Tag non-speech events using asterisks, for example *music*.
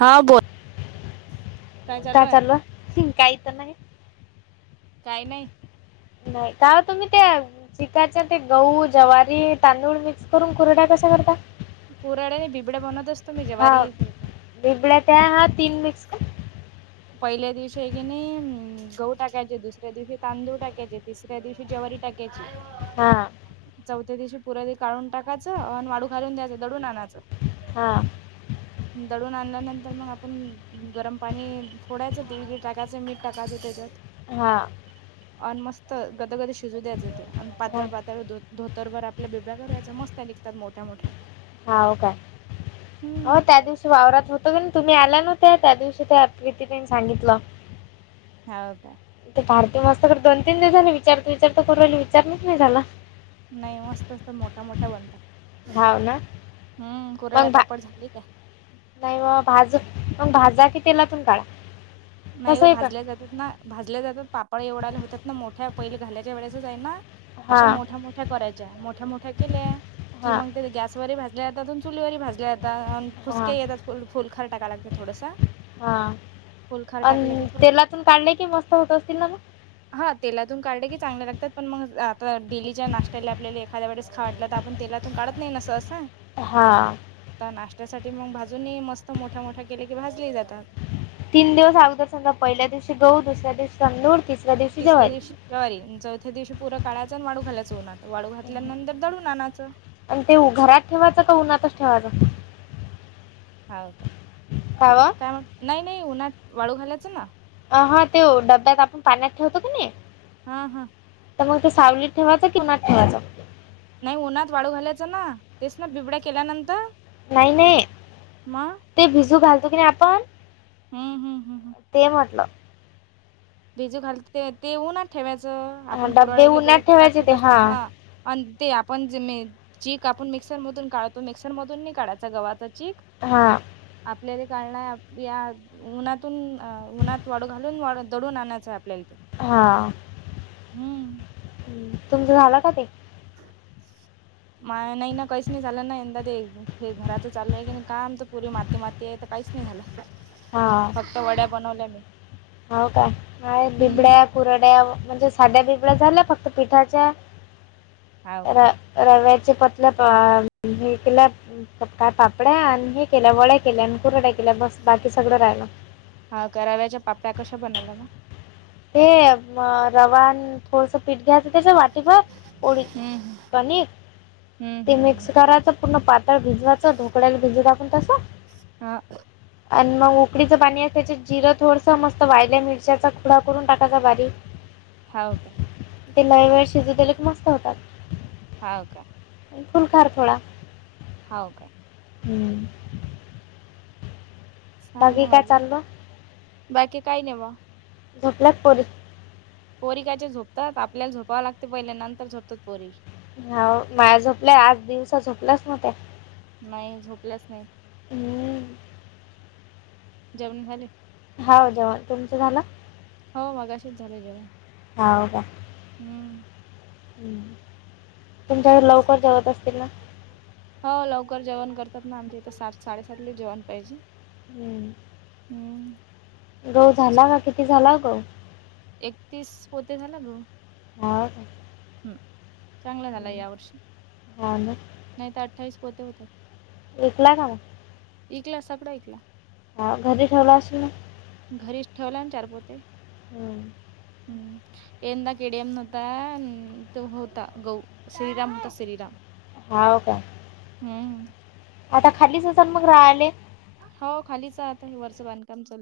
हा बोला. काय काय चालू हाय. शिकायचं नाय *unintelligible* काय नाय नाही काय ओ तुम्ही ते चिकाच्या ते गहू, ज्वारी, तांदूळ मिक्स करून कुरडया कशा करता कुराड्या आणि बिबड्या बनवत असतो मी हा जवारी त्याच्या बिबड्या त्या तीन मिक्स पहिल्या दिवशी हाय कीनय गहू टाकायचे दुसऱ्या दिवशी तांदूळ टाकायचे तिसऱ्या दिवशी जवारी टाकायची हा चौथ्या दिवशी पुराले काढून टाकायचं आणि आळू घालून द्यायचं दळून आणायचं हा दळून आणल्यानंतर मग आपण गरम पाणी थोडाचं तेल बिल टाकायं मीठ टाकायचं त्याच्यात हा आणि मस्त गदगद शिजू द्यायचं ते आणि हा पातळ पातळ धो धोतरभर आपल्या बिब्या करायच्या मस्त निघतात मोठ्या मोठ्या हावं काय हो त्या हम्म. दिवशी वावरात होतो कनय तुम्ही आल्या नव्हत्या त्या दिवशी त्या प्रीती ताईन सांगितलं हाव काय ते पार्थिव असत खरं दोन तीन दिवस झालं विचारते विचारते करूराहिले विचारणच नाही झाला नाही मस्त आस मोठ्या मोठ्या बनतात हाव ना हम कुरळ्या मग भा पापड झाली काय नाही व भाज म भाजा कि तेलातून काढाता नाही हो भाजल्या जातात ना भाजल्या जातात पापड एवढाले होतात ना मोठ्या पहिले घाल्याच्या वेळेसच आहे ना हा अशा मोठ्या मोठ्या कराय च्या मोठ्या मोठ्या केल्या कि हा मग त्या गॅसवर ही भाजल्या जातात आन चुलीवर ही भाजल्या जातान हा फुसके येतात फुल फुल खार टाकाय लागतय थोडंस हा आन थोड तेलातून काढले कि मस्त होत असतील ना ग हा तेलातून काढले की चांगल्या लागतात पण मग आता डेलीच्या नाशत्याला आपल्याले खाद्या वेळेस खाव वाटल त आपण तेलातून काढत नाही ना सहसा हा त नाशत्यासाठी मग भाजून ही मस्त मोठ्या मोठ्या केले की भाजले जातात तीन दिवस अगोदर समजा पहिल्या दिवशी गहू दुसऱ्या दिवशी तांदूळ तिसऱ्या दिवशी जवारी जवारी चौथ्या दिवशी पुरं काढायच आणि वाळु घालायचं ऊनात वाळु घातल्यानंतर दळुन आनाचं आणि ते घरात ठेवायचं का उन्हातच ठेवायचं हाव का का व काय म्हणलं. नाही नाही उन्हाट वाळू घालायचं ना अहा ते डब्यात आपण पाण्यात ठेवतो कनय हा-हा तर मग ते सावलीत ठेवायच की उन्हात ठेवायच नाही उन्हात वाळू घालायचं ना तेच ना बिबड्या केल्यानंतर नाही -नाही मग ते भिजू घालतो की नाही आपण हम- हम-हम-हम ते म्हटलं भिजू घालत ते ऊनात ठेवायचं हा आपण डब्बे कुराळला उन्हात गहू ठेवायचे टाकतो ते तसं हा अन ते आपण जे म चीक आपण मिक्सर मधून काढतो मिक्सर मधून नाही काढायचा गव्हाचा चीक हा आपल्याला गाळण आहे या उन्हातून-उन्हात वाडू घालून वाळत दडून आणायचं आहे आपल्याला ते हा हम्म तुमचं झालं का ते ह माझ नाही ना काहीच नाही झालं ना यंदा ते हे घराचं चालू आहे की काम तर पुरी माती-माती आहे तर काहीच नाही झालं हा फक्त वड्या बनवल्या मी हो का काय बिबड्या कुराड्या म्हणजे साध्या बिबड्या झाल्या फक्त पिठाच्या हाव काय रव्याचे पतल्या *unintelligible* काय पापड्या आणि हे केल्या वड्या केल्या आणि कुरड्या केल्या बस बाकी सगळं राहिलं हा का रव्याच्या पापड्या कशा बनवल्या मग हे रवा अन थोडस पीठ घ्यायचं त्याच वाटीभर पोळी हम्म कनिक हम्म ते हम्म मिक्स कराच पूर्ण पातळ भिजवायचं ढोकळ्याला भिजवतो आपण तसं हा आणि मग उकडीचं पाणी आहे त्याच्यात जिरं थोडसं मस्त वाळल्या मिरच्याच चुरा करून टाकायचा बारीक हाव का ते लई वेळ शिजु दीले की मस्त होतात हाव का फुलकार थोडा हाव काय हम्म सांग बाकी मग काय अजून चाललं बाकी काय नाही बगा झोपल्यात पोरी पोरी कायच्या झोपतात आपल्याला झोपावं लागते पहिले नंतर झोपतात पोरी हाव माया झोपल्या आज दिवसा झोपल्याच नव्हत्या नाही झोपल्याच नाहीत हम्म. जेवण झाले हाव जेवाण तुमच झाल हो मगाशीच झालय जेवण हाव का हम तुमच्या कडे लवकर जेवत असतील ना हो लवकर जेवण करतात ना. आमच्या इथं सात साडेसातले जेवण पाहिजे. हम्म. हम्म. गहू झाला का? किती झाला गहू? एकतीस पोते झाला गहू. हाव का? हम्म चांगला झाला हम्म. यावर्षी. हाव ना नाही त अठ्ठावीस पोते होत होता. विकला का म? ईकला सगळा इकला. हा घरी ठेवला असेल ना? घरीच ठेवला ना चार पोते. हम्म. हम्म. यंदा केडेयम नव्हता. तो होता. गहु. श्रीराम होता श्रीराम. हाव का? हम्म. आता खालीच असेल मग राहिले? हो खालीच राहते. वरच बांधकाम चालू.